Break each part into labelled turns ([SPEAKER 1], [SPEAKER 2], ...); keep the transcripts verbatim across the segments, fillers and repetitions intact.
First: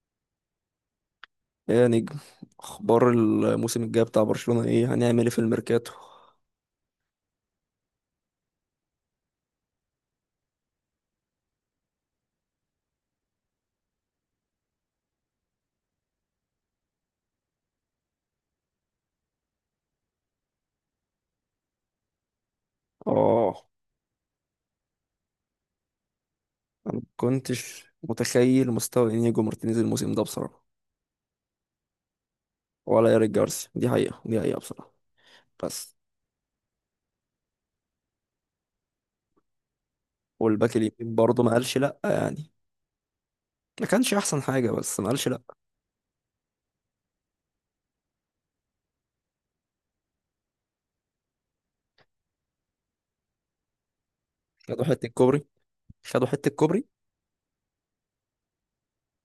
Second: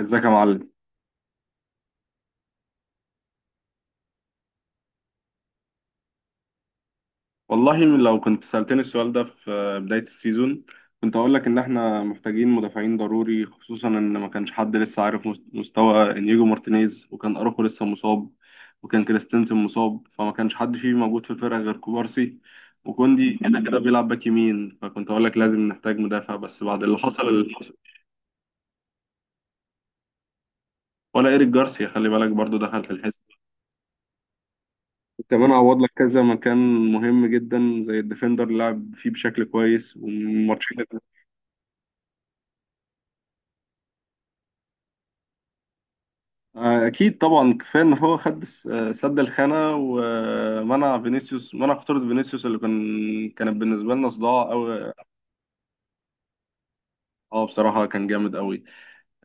[SPEAKER 1] ازيك يا معلم.
[SPEAKER 2] ايه يا نجم؟ اخبار الموسم الجاي بتاع برشلونة، ايه هنعمل ايه في الميركاتو؟
[SPEAKER 1] والله لو كنت سألتني السؤال ده في بداية السيزون كنت هقول لك ان احنا محتاجين مدافعين ضروري، خصوصا ان ما كانش حد لسه عارف مس- مستوى انيجو مارتينيز، وكان اروخو لسه مصاب وكان كريستنسن مصاب، فما كانش حد فيه موجود في الفرقة غير كوبارسي، وكوندي كده
[SPEAKER 2] اه،
[SPEAKER 1] كده بيلعب باك يمين، فكنت هقول لك لازم نحتاج مدافع. بس بعد اللي حصل اللي حصل
[SPEAKER 2] كنتش متخيل مستوى انيجو مارتينيز الموسم ده بصراحة.
[SPEAKER 1] ولا ايريك جارسيا، خلي بالك برضو دخل في
[SPEAKER 2] ولا ايريك
[SPEAKER 1] الحسبة،
[SPEAKER 2] جارسيا، دي حقيقة دي حقيقة بصراحة.
[SPEAKER 1] كمان عوض لك
[SPEAKER 2] بس.
[SPEAKER 1] كذا مكان مهم جدا زي الديفندر اللي لعب فيه بشكل كويس
[SPEAKER 2] والباك
[SPEAKER 1] والماتشين.
[SPEAKER 2] اليمين برضه ما قالش لا، يعني ما كانش احسن حاجة بس ما قالش لا.
[SPEAKER 1] آه، اكيد طبعا كفايه ان هو خد الس- آه، سد الخانه ومنع فينيسيوس، منع خطوره فينيسيوس اللي كان، كانت بالنسبه لنا صداع
[SPEAKER 2] خدوا
[SPEAKER 1] قوي.
[SPEAKER 2] حتة كوبري، خدوا حتة كوبري.
[SPEAKER 1] اه بصراحه كان جامد قوي.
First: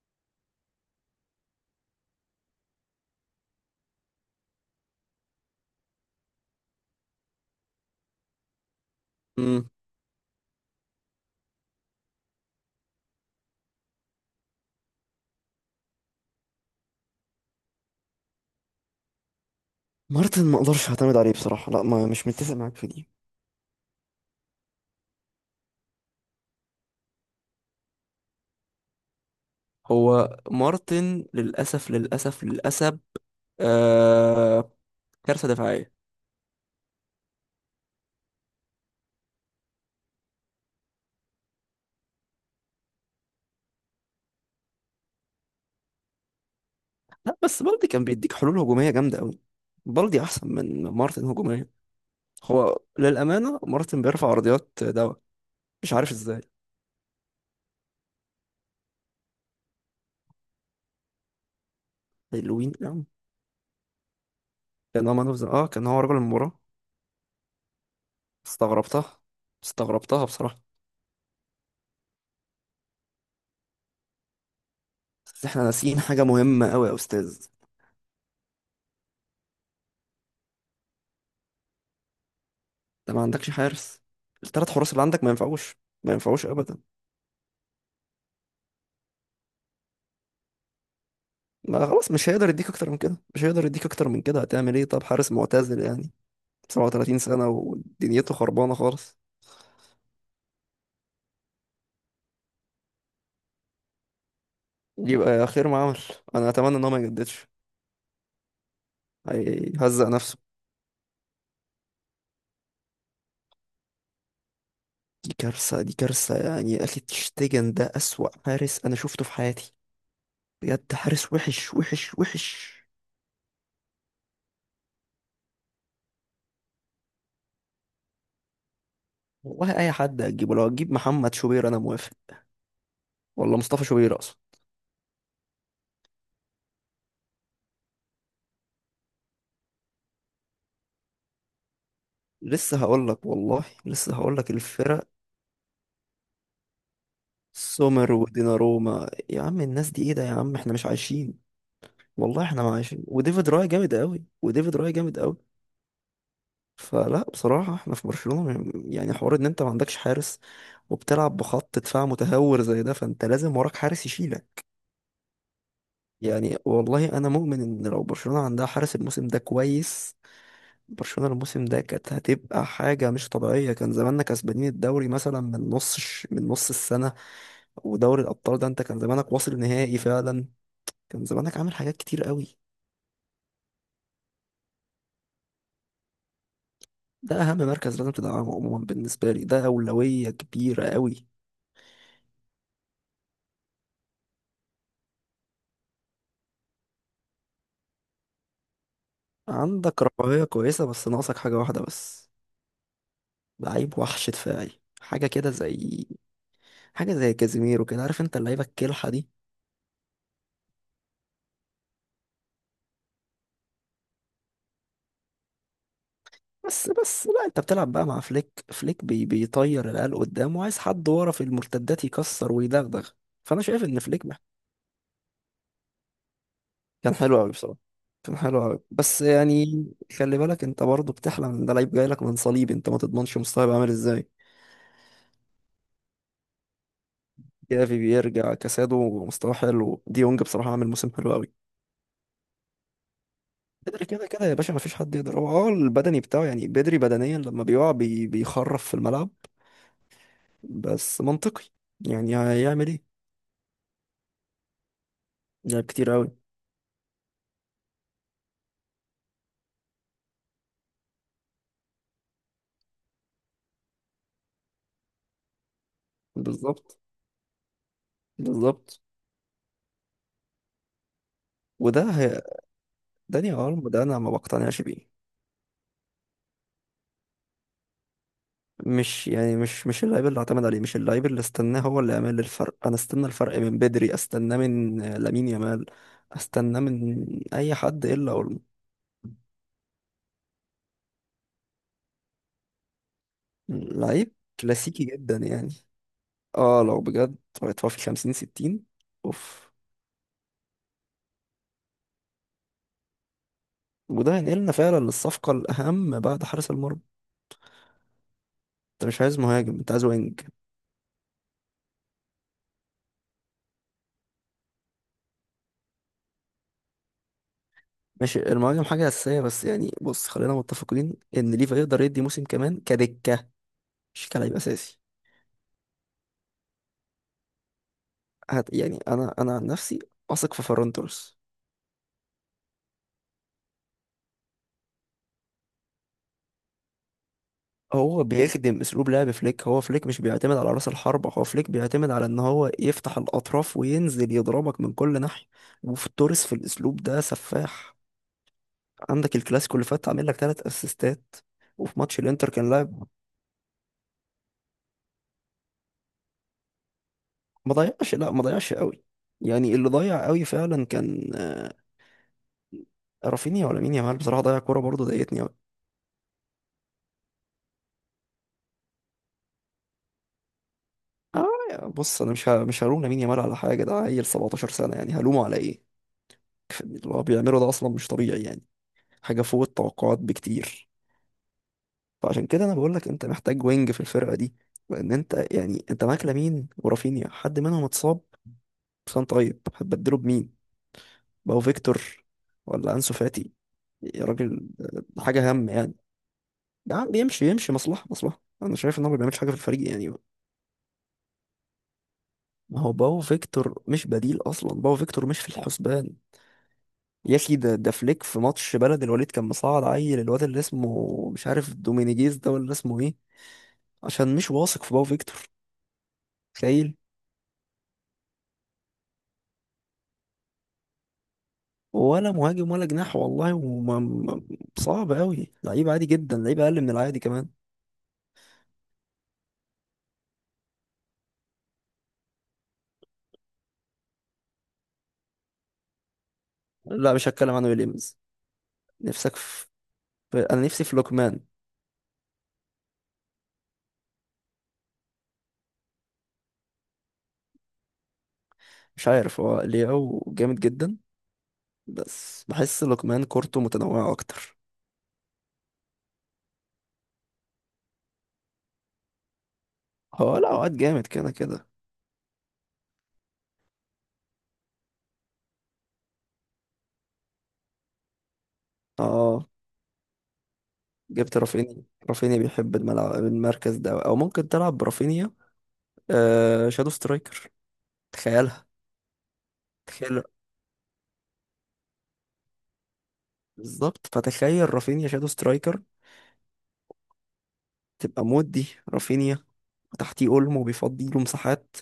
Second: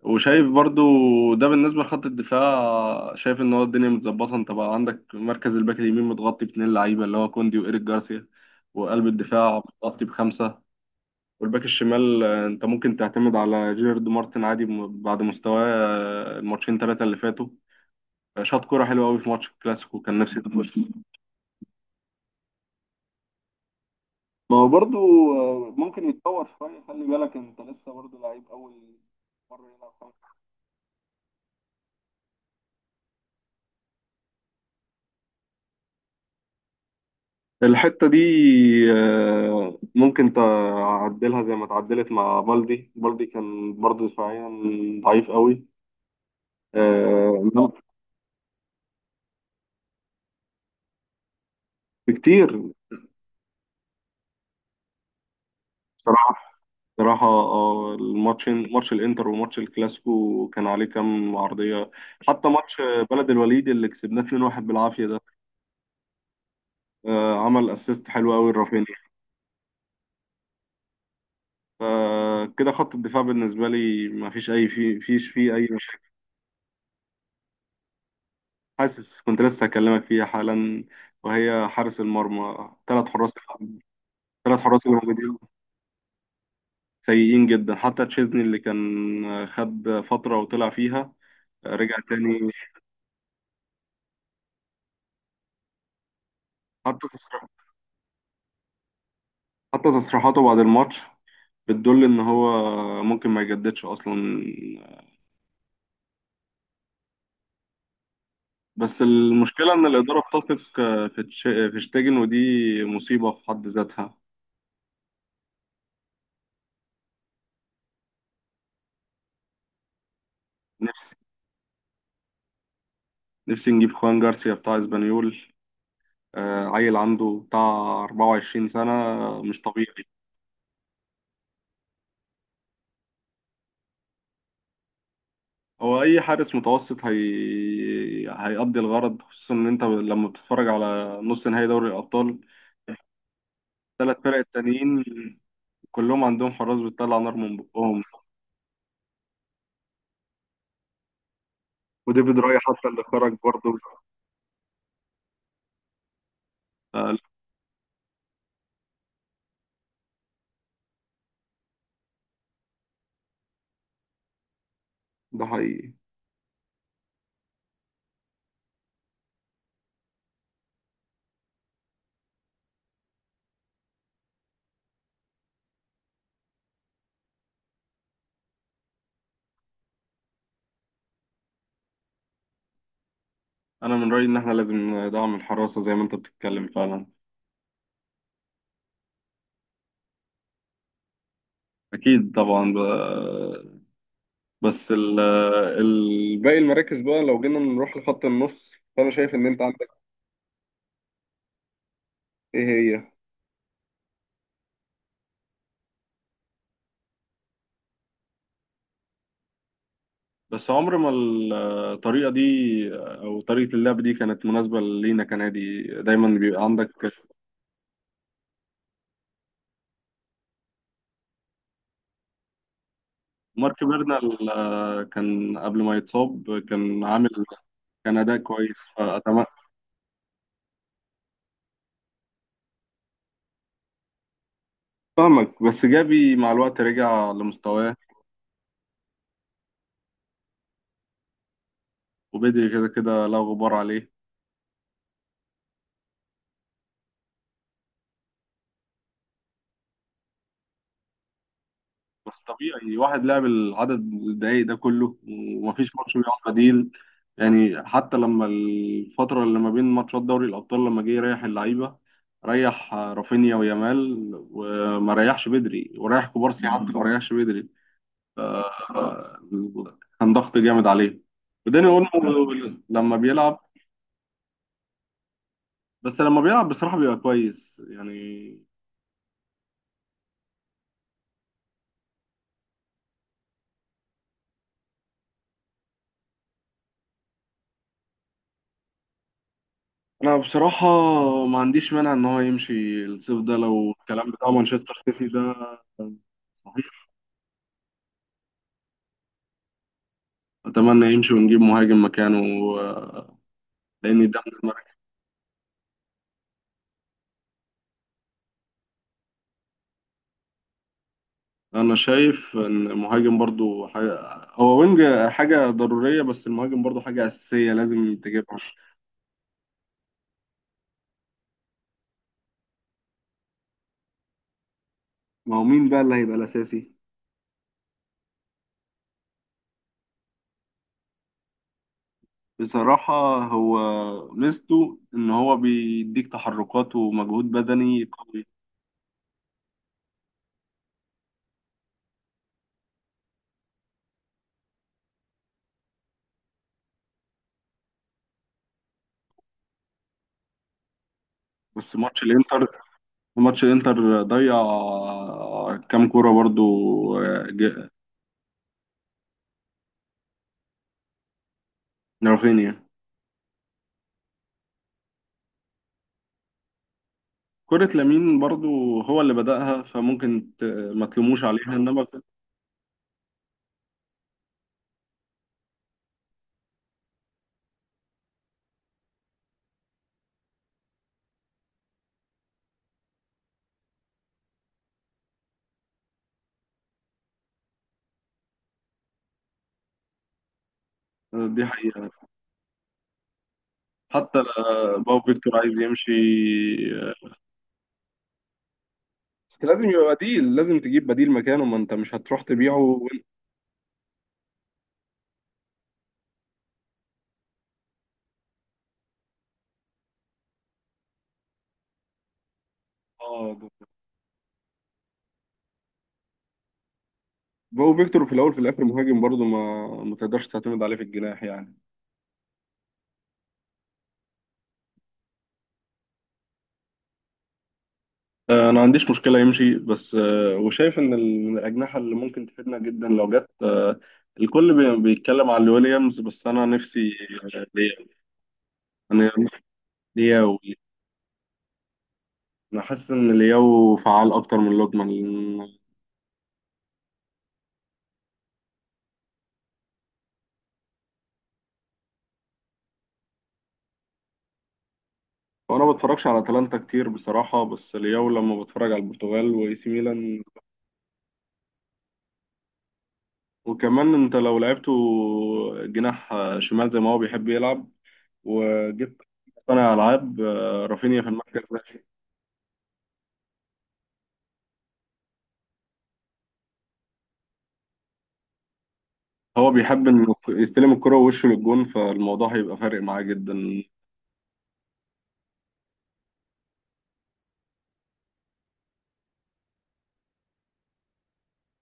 [SPEAKER 1] وشايف برضو ده بالنسبه لخط الدفاع، شايف ان هو الدنيا متظبطه. انت بقى عندك مركز الباك اليمين متغطي باتنين لعيبه اللي هو كوندي وايريك جارسيا، وقلب الدفاع
[SPEAKER 2] امم
[SPEAKER 1] متغطي بخمسه، والباك الشمال آه، انت ممكن تعتمد على جيرارد مارتن عادي م- بعد مستواه آه، الماتشين ثلاثه اللي فاتوا. آه، شاط كرة حلوة أوي في ماتش الكلاسيكو، كان نفسي
[SPEAKER 2] مارتن ما
[SPEAKER 1] تخش.
[SPEAKER 2] اقدرش اعتمد عليه بصراحة، لا، ما مش متفق معاك في دي.
[SPEAKER 1] ما هو برضو آه، ممكن يتطور شوية، خلي بالك انت لسه برضو لعيب أول مرة يلعب خمس.
[SPEAKER 2] هو مارتن للأسف للأسف للأسف. آه. كارثة دفاعية.
[SPEAKER 1] الحتة دي آه، ممكن تعدلها زي ما اتعدلت مع بالدي. بالدي كان برضه دفاعيا ضعيف قوي، آه،
[SPEAKER 2] لا بس
[SPEAKER 1] إنما
[SPEAKER 2] بالدي كان بيديك حلول هجومية جامدة قوي. بالدي أحسن من مارتن هجوميا.
[SPEAKER 1] بكتير.
[SPEAKER 2] هو للأمانة مارتن بيرفع عرضيات دواء، مش عارف
[SPEAKER 1] بصراحة
[SPEAKER 2] ازاي.
[SPEAKER 1] بصراحة آه، الماتشين، ماتش الإنتر وماتش الكلاسيكو، كان عليه كام عرضية. حتى
[SPEAKER 2] حلوين
[SPEAKER 1] ماتش
[SPEAKER 2] يعني.
[SPEAKER 1] بلد الوليد اللي كسبناه اتنين واحد بالعافية
[SPEAKER 2] كان هو
[SPEAKER 1] ده
[SPEAKER 2] مان أوف ذا- اه كان هو رجل المباراة.
[SPEAKER 1] آه، عمل اسيست حلو قوي لرافينيا.
[SPEAKER 2] استغربتها استغربتها بصراحة.
[SPEAKER 1] فكده خط الدفاع بالنسبة لي ما فيش أي في فيش
[SPEAKER 2] بس
[SPEAKER 1] فيه
[SPEAKER 2] احنا
[SPEAKER 1] أي
[SPEAKER 2] ناسيين
[SPEAKER 1] مشاكل.
[SPEAKER 2] حاجة مهمة قوي يا أستاذ.
[SPEAKER 1] حاسس كنت لسه هكلمك فيها حالا، وهي حارس المرمى. ثلاث
[SPEAKER 2] انت ما
[SPEAKER 1] حراس
[SPEAKER 2] عندكش حارس،
[SPEAKER 1] ثلاث
[SPEAKER 2] التلات
[SPEAKER 1] حراس
[SPEAKER 2] حراس
[SPEAKER 1] اللي
[SPEAKER 2] اللي عندك ما
[SPEAKER 1] موجودين
[SPEAKER 2] ينفعوش. ما ينفعوش أبدا.
[SPEAKER 1] سيئين جدا، حتى تشيزني اللي كان خد فترة وطلع فيها
[SPEAKER 2] ما
[SPEAKER 1] رجع
[SPEAKER 2] خلاص، مش هيقدر
[SPEAKER 1] تاني.
[SPEAKER 2] يديك أكتر من كده، مش هيقدر يديك أكتر من كده. هتعمل ايه؟ طب حارس معتزل، يعني
[SPEAKER 1] حتى
[SPEAKER 2] سبعة وثلاثين
[SPEAKER 1] تصريح
[SPEAKER 2] سنة ودنيته خربانة خالص.
[SPEAKER 1] حتى تصريحاته بعد الماتش بتدل إن هو ممكن ما يجددش أصلا.
[SPEAKER 2] يبقى خير ما عمل. انا اتمنى ان هو ما يجددش.
[SPEAKER 1] بس المشكلة إن
[SPEAKER 2] هيهزق
[SPEAKER 1] الإدارة
[SPEAKER 2] نفسه.
[SPEAKER 1] بتثق في تش- في شتيجن، ودي مصيبة في حد ذاتها.
[SPEAKER 2] دي كارثه دي كارثه، يعني يا اخي تشتيجن ده اسوأ حارس انا شفته في حياتي. بجد حارس وحش وحش وحش.
[SPEAKER 1] نفسي نجيب خوان جارسيا بتاع اسبانيول، آه، عيل عنده بتاع أربعة وعشرين سنة، آه، مش
[SPEAKER 2] والله
[SPEAKER 1] طبيعي.
[SPEAKER 2] اي حد هتجيبه، لو هتجيب محمد شوبير انا موافق، والله مصطفى شوبير اصلا.
[SPEAKER 1] هو أي حارس متوسط هي... هيأدي الغرض، خصوصا إن أنت لما بتتفرج على نص نهائي دوري الأبطال،
[SPEAKER 2] لسه هقول لك، والله لسه
[SPEAKER 1] الثلاث فرق
[SPEAKER 2] هقول لك
[SPEAKER 1] التانيين
[SPEAKER 2] الفرق.
[SPEAKER 1] كلهم عندهم حراس بتطلع نار من بقهم.
[SPEAKER 2] سومر وديناروما، يا عم الناس دي ايه ده يا عم، احنا مش عايشين.
[SPEAKER 1] وديفيد
[SPEAKER 2] والله
[SPEAKER 1] راي
[SPEAKER 2] احنا ما
[SPEAKER 1] حتى اللي
[SPEAKER 2] عايشين.
[SPEAKER 1] خرج
[SPEAKER 2] وديفيد راي
[SPEAKER 1] برضه.
[SPEAKER 2] جامد قوي، وديفيد راي جامد قوي.
[SPEAKER 1] آه، لا،
[SPEAKER 2] فلا بصراحة احنا في برشلونة م- يعني حوار ان انت ما عندكش حارس وبتلعب بخط دفاع متهور زي ده، فانت لازم وراك حارس يشيلك.
[SPEAKER 1] ده حقيقي.
[SPEAKER 2] يعني والله انا مؤمن ان لو برشلونة عندها حارس الموسم ده كويس، برشلونة الموسم ده كانت هتبقى حاجة مش طبيعية. كان زماننا كسبانين الدوري مثلا من نص الش- من نص السنة. ودوري الابطال ده انت كان زمانك واصل نهائي فعلا، كان زمانك عامل حاجات كتير قوي.
[SPEAKER 1] أنا من رأيي إن إحنا لازم ندعم الحراسة زي ما أنت بتتكلم فعلا.
[SPEAKER 2] ده اهم مركز لازم تدعمه عموما، بالنسبة لي ده أولوية كبيرة قوي.
[SPEAKER 1] أكيد طبعا بقى. بس ال- ال- باقي المراكز بقى، لو جينا نروح لخط النص، فانا شايف ان انت عندك.
[SPEAKER 2] عندك رفاهية كويسة بس ناقصك حاجة واحدة بس.
[SPEAKER 1] ايه هي؟
[SPEAKER 2] لعيب وحش دفاعي، حاجة كده زي حاجة زي كازيميرو كده، عارف انت اللعيبة الكلحة دي.
[SPEAKER 1] بس عمر ما الطريقه دي او طريقه اللعب دي كانت مناسبه لينا كنادي. دايما بيبقى
[SPEAKER 2] بس
[SPEAKER 1] عندك
[SPEAKER 2] بس لا، انت بتلعب بقى مع فليك. فليك بي... بيطير العيال قدام وعايز حد ورا في المرتدات يكسر ويدغدغ. فانا
[SPEAKER 1] مارك
[SPEAKER 2] شايف ان فليك مح-
[SPEAKER 1] بيرنال، آه، كان قبل ما يتصاب كان
[SPEAKER 2] كان
[SPEAKER 1] عامل،
[SPEAKER 2] حلو قوي بصراحة،
[SPEAKER 1] كان اداء
[SPEAKER 2] كان حلو
[SPEAKER 1] كويس،
[SPEAKER 2] قوي. بس
[SPEAKER 1] فاتمنى.
[SPEAKER 2] يعني خلي بالك انت برضه بتحلم ان ده لعيب جاي لك من صليب، انت ما تضمنش مستواه هيبقى عامل ازاي.
[SPEAKER 1] فاهمك. بس جافي مع الوقت رجع لمستواه،
[SPEAKER 2] جافي بيرجع، كاسادو مستواه حلو، ديونج بصراحة عامل موسم حلو قوي.
[SPEAKER 1] وبدري كده كده لا غبار
[SPEAKER 2] بدري
[SPEAKER 1] عليه.
[SPEAKER 2] كده كده يا باشا مفيش حد يقدر، هو اه البدني بتاعه، يعني بدري بدنيا لما بيقع بي بيخرف في الملعب. بس منطقي، يعني
[SPEAKER 1] بس
[SPEAKER 2] هيعمل
[SPEAKER 1] طبيعي
[SPEAKER 2] ايه؟
[SPEAKER 1] واحد لعب العدد الدقايق ده كله
[SPEAKER 2] لعب
[SPEAKER 1] ومفيش
[SPEAKER 2] كتير
[SPEAKER 1] ماتش
[SPEAKER 2] قوي.
[SPEAKER 1] بيقعد بديل، يعني حتى لما الفترة اللي ما بين ماتشات دوري الأبطال لما جه يريح اللعيبة، ريح رافينيا ويامال وما ريحش بدري، وريح كوبارسي حتى
[SPEAKER 2] بالظبط.
[SPEAKER 1] ما ريحش بدري.
[SPEAKER 2] بالظبط.
[SPEAKER 1] آه، كان ضغط جامد عليه. وداني
[SPEAKER 2] وده هي
[SPEAKER 1] اولمو لما
[SPEAKER 2] داني
[SPEAKER 1] بيلعب،
[SPEAKER 2] ألم ده، انا ما بقتنعش بيه.
[SPEAKER 1] بس لما بيلعب بصراحة بيبقى كويس يعني.
[SPEAKER 2] مش يعني مش مش اللعيب اللي اعتمد عليه، مش اللعيب اللي استناه هو اللي يعمل الفرق. انا استنى الفرق من بدري، استناه من آه، لامين يامال، استناه من اي حد الا أولمو.
[SPEAKER 1] انا بصراحه ما عنديش مانع ان هو يمشي الصيف ده لو الكلام
[SPEAKER 2] لعيب
[SPEAKER 1] بتاع مانشستر
[SPEAKER 2] كلاسيكي
[SPEAKER 1] سيتي
[SPEAKER 2] جدا
[SPEAKER 1] ده
[SPEAKER 2] يعني. اه لو
[SPEAKER 1] صحيح.
[SPEAKER 2] بجد هيتوفي خمسين ستين، اوف.
[SPEAKER 1] اتمنى يمشي ونجيب مهاجم مكانه، آه، لان
[SPEAKER 2] وده
[SPEAKER 1] ده من
[SPEAKER 2] هينقلنا
[SPEAKER 1] المركز.
[SPEAKER 2] فعلا للصفقة الأهم بعد حارس المرمى. انت مش عايز مهاجم، انت عايز وينج.
[SPEAKER 1] انا شايف ان المهاجم برضو حاجه، هو وينج، حاجه ضروريه، بس المهاجم برضو حاجه اساسيه لازم
[SPEAKER 2] ماشي،
[SPEAKER 1] تجيبها.
[SPEAKER 2] المهاجم حاجة أساسية بس يعني بص، خلينا متفقين إن ليفا يقدر يدي موسم كمان كدكة، مش كلاعب أساسي.
[SPEAKER 1] ما هو مين بقى اللي هيبقى الاساسي؟
[SPEAKER 2] هت يعني أنا أنا عن نفسي أثق في فيران توريس.
[SPEAKER 1] بصراحه هو ميزته ان هو بيديك تحركات ومجهود بدني
[SPEAKER 2] هو
[SPEAKER 1] قوي.
[SPEAKER 2] بيخدم أسلوب لعب فليك، هو فليك مش بيعتمد على رأس الحربة، هو فليك بيعتمد على إن هو يفتح الأطراف وينزل يضربك من كل ناحية. وفي توريس في الأسلوب ده سفاح. عندك الكلاسيكو اللي فات عامل لك تلات أسيستات.
[SPEAKER 1] بس
[SPEAKER 2] وفي ماتش
[SPEAKER 1] ماتش
[SPEAKER 2] الانتر كان
[SPEAKER 1] الانتر،
[SPEAKER 2] لاعب.
[SPEAKER 1] ماتش الانتر ضيع كام كوره برضو، آه،
[SPEAKER 2] ما
[SPEAKER 1] ج-
[SPEAKER 2] ضيعش، لا ما ضيعش قوي. يعني اللي ضيع قوي فعلا كان آه،
[SPEAKER 1] رافينيا.
[SPEAKER 2] رافينيا، ولا مين، يامال بصراحه ضيع كوره برضه ضايقتني قوي.
[SPEAKER 1] كرة لامين برضو هو اللي بدأها، فممكن ت- ما تلوموش
[SPEAKER 2] اه
[SPEAKER 1] عليها
[SPEAKER 2] يا-
[SPEAKER 1] انما.
[SPEAKER 2] بص، انا مش ه... مش هلوم لامين يامال على حاجه، ده عيل سبعتاشر سنه يعني هلومه على ايه؟ اللي هو بيعمله ده اصلا مش طبيعي يعني، حاجه فوق التوقعات بكتير. فعشان كده انا بقول لك انت محتاج وينج في الفرقه دي، لان انت يعني انت معاك لامين ورافينيا، حد منهم اتصاب كان، طيب هتبدله بمين؟ بقى
[SPEAKER 1] دي
[SPEAKER 2] فيكتور
[SPEAKER 1] حقيقة.
[SPEAKER 2] ولا انسو فاتي؟ يا
[SPEAKER 1] حتى
[SPEAKER 2] راجل
[SPEAKER 1] آه، باو
[SPEAKER 2] ده حاجه
[SPEAKER 1] فيكتور
[SPEAKER 2] هم
[SPEAKER 1] عايز
[SPEAKER 2] يعني.
[SPEAKER 1] يمشي.
[SPEAKER 2] ده بيمشي،
[SPEAKER 1] آه،
[SPEAKER 2] يمشي يمشي، مصلحة مصلحة. أنا شايف إن هو ما بيعملش حاجة في
[SPEAKER 1] بس لازم
[SPEAKER 2] الفريق يعني.
[SPEAKER 1] يبقى بديل، لازم تجيب بديل مكانه، ما انت مش هتروح تبيعه
[SPEAKER 2] ما هو باو
[SPEAKER 1] وانت.
[SPEAKER 2] فيكتور مش بديل أصلا، باو فيكتور مش في الحسبان. يا أخي ده ده فليك في ماتش بلد الوليد كان مصعد عيل، الواد اللي اسمه مش عارف دومينيجيز ده ولا اسمه إيه،
[SPEAKER 1] اه
[SPEAKER 2] عشان مش واثق في باو فيكتور. تخيل.
[SPEAKER 1] باو فيكتور في الاول في الاخر مهاجم، برضو ما ما تقدرش تعتمد عليه في الجناح يعني.
[SPEAKER 2] ولا مهاجم ولا جناح، والله وما ما- صعب أوي، لعيب عادي جدا، لعيب أقل من العادي كمان.
[SPEAKER 1] آه، انا ما عنديش مشكله يمشي بس. آه، وشايف ان ال- من الاجنحه اللي ممكن تفيدنا جدا لو جت. آه، الكل بي- بيتكلم على ويليامز بس انا نفسي
[SPEAKER 2] لا مش هتكلم
[SPEAKER 1] آه،
[SPEAKER 2] عن
[SPEAKER 1] لياو.
[SPEAKER 2] ويليامز.
[SPEAKER 1] انا
[SPEAKER 2] نفسك في. في-
[SPEAKER 1] لياو.
[SPEAKER 2] أنا نفسي في لوكمان.
[SPEAKER 1] انا حاسس ان لياو فعال اكتر من لوكمان لأن-
[SPEAKER 2] مش عارف، هو لياو جامد جدا، بس بحس لقمان كورته متنوعة أكتر.
[SPEAKER 1] وانا ما بتفرجش على اتلانتا كتير بصراحه، بس لياو لما بتفرج على البرتغال واي سي
[SPEAKER 2] هو
[SPEAKER 1] ميلان.
[SPEAKER 2] لا وقت جامد كده كده.
[SPEAKER 1] وكمان انت لو لعبته جناح آه، شمال زي ما هو بيحب يلعب، وجبت
[SPEAKER 2] اه
[SPEAKER 1] صانع العاب آه، رافينيا في
[SPEAKER 2] جبت
[SPEAKER 1] المركز ده،
[SPEAKER 2] رافينيا، رافينيا بيحب الملعب المركز ده، أو ممكن تلعب برافينيا آه شادو سترايكر. تخيلها.
[SPEAKER 1] هو بيحب
[SPEAKER 2] تخيل.
[SPEAKER 1] انه يستلم الكرة ووشه للجون، فالموضوع هيبقى فارق معاه جدا.
[SPEAKER 2] بالظبط، فتخيل رافينيا شادو سترايكر، تبقى مود دي رافينيا، وتحتيه أولمو بيفضي له مساحات.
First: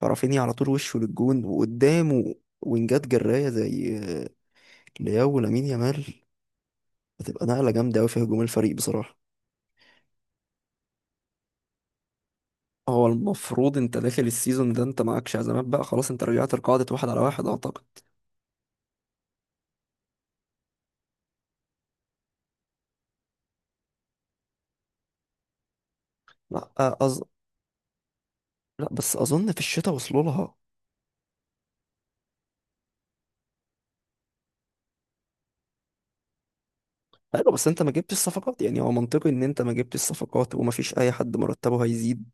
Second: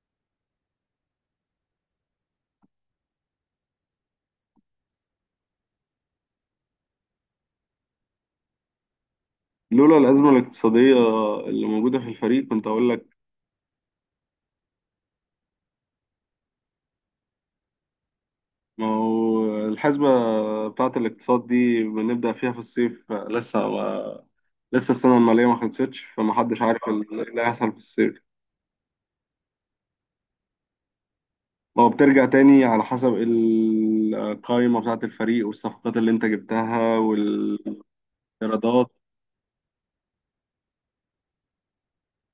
[SPEAKER 2] فرافينيا على طول وشه للجون، وقدامه وينجات جراية زي آه، لياو ولامين يامال. هتبقى نقلة جامدة أوي في هجوم الفريق بصراحة.
[SPEAKER 1] لولا الأزمة الاقتصادية اللي موجودة في الفريق كنت أقول لك.
[SPEAKER 2] هو المفروض انت داخل السيزون ده انت معاك شهزامات بقى خلاص، انت رجعت لقاعدة واحد على واحد اعتقد.
[SPEAKER 1] ما هو الحسبة بتاعة الاقتصاد دي بنبدأ فيها في الصيف، لسه ما لسه السنة المالية ما خلصتش، فمحدش
[SPEAKER 2] لا.
[SPEAKER 1] عارف
[SPEAKER 2] أز...
[SPEAKER 1] ال- اللي هيحصل في الصيف.
[SPEAKER 2] لا بس اظن في الشتاء وصلوا لها.
[SPEAKER 1] ما هو بترجع تاني على حسب القائمة بتاعة الفريق والصفقات اللي أنت جبتها
[SPEAKER 2] ايوه، بس انت
[SPEAKER 1] والإيرادات.
[SPEAKER 2] ما جبتش الصفقات، يعني هو منطقي ان انت ما جبتش الصفقات وما فيش اي حد مرتبه هيزيد.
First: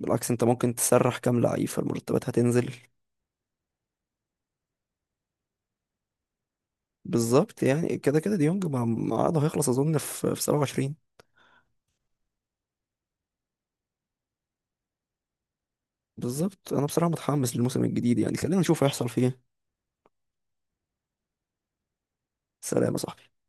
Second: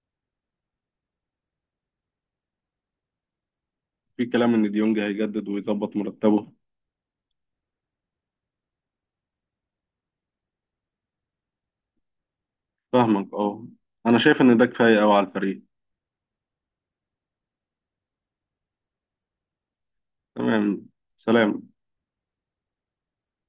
[SPEAKER 2] بالعكس انت ممكن تسرح كام لعيب فالمرتبات هتنزل.
[SPEAKER 1] في كلام إن ديونج هيجدد ويظبط مرتبه.
[SPEAKER 2] بالظبط، يعني كده كده ديونج مع مع عقده هيخلص اظن في في سبعة وعشرين.
[SPEAKER 1] فاهمك. أه، أنا شايف إن ده كفاية أوي على الفريق.
[SPEAKER 2] بالظبط، انا بصراحة متحمس للموسم الجديد، يعني خلينا نشوف هيحصل فيه إيه.
[SPEAKER 1] تمام. سلام.
[SPEAKER 2] سلام يا صاحبي.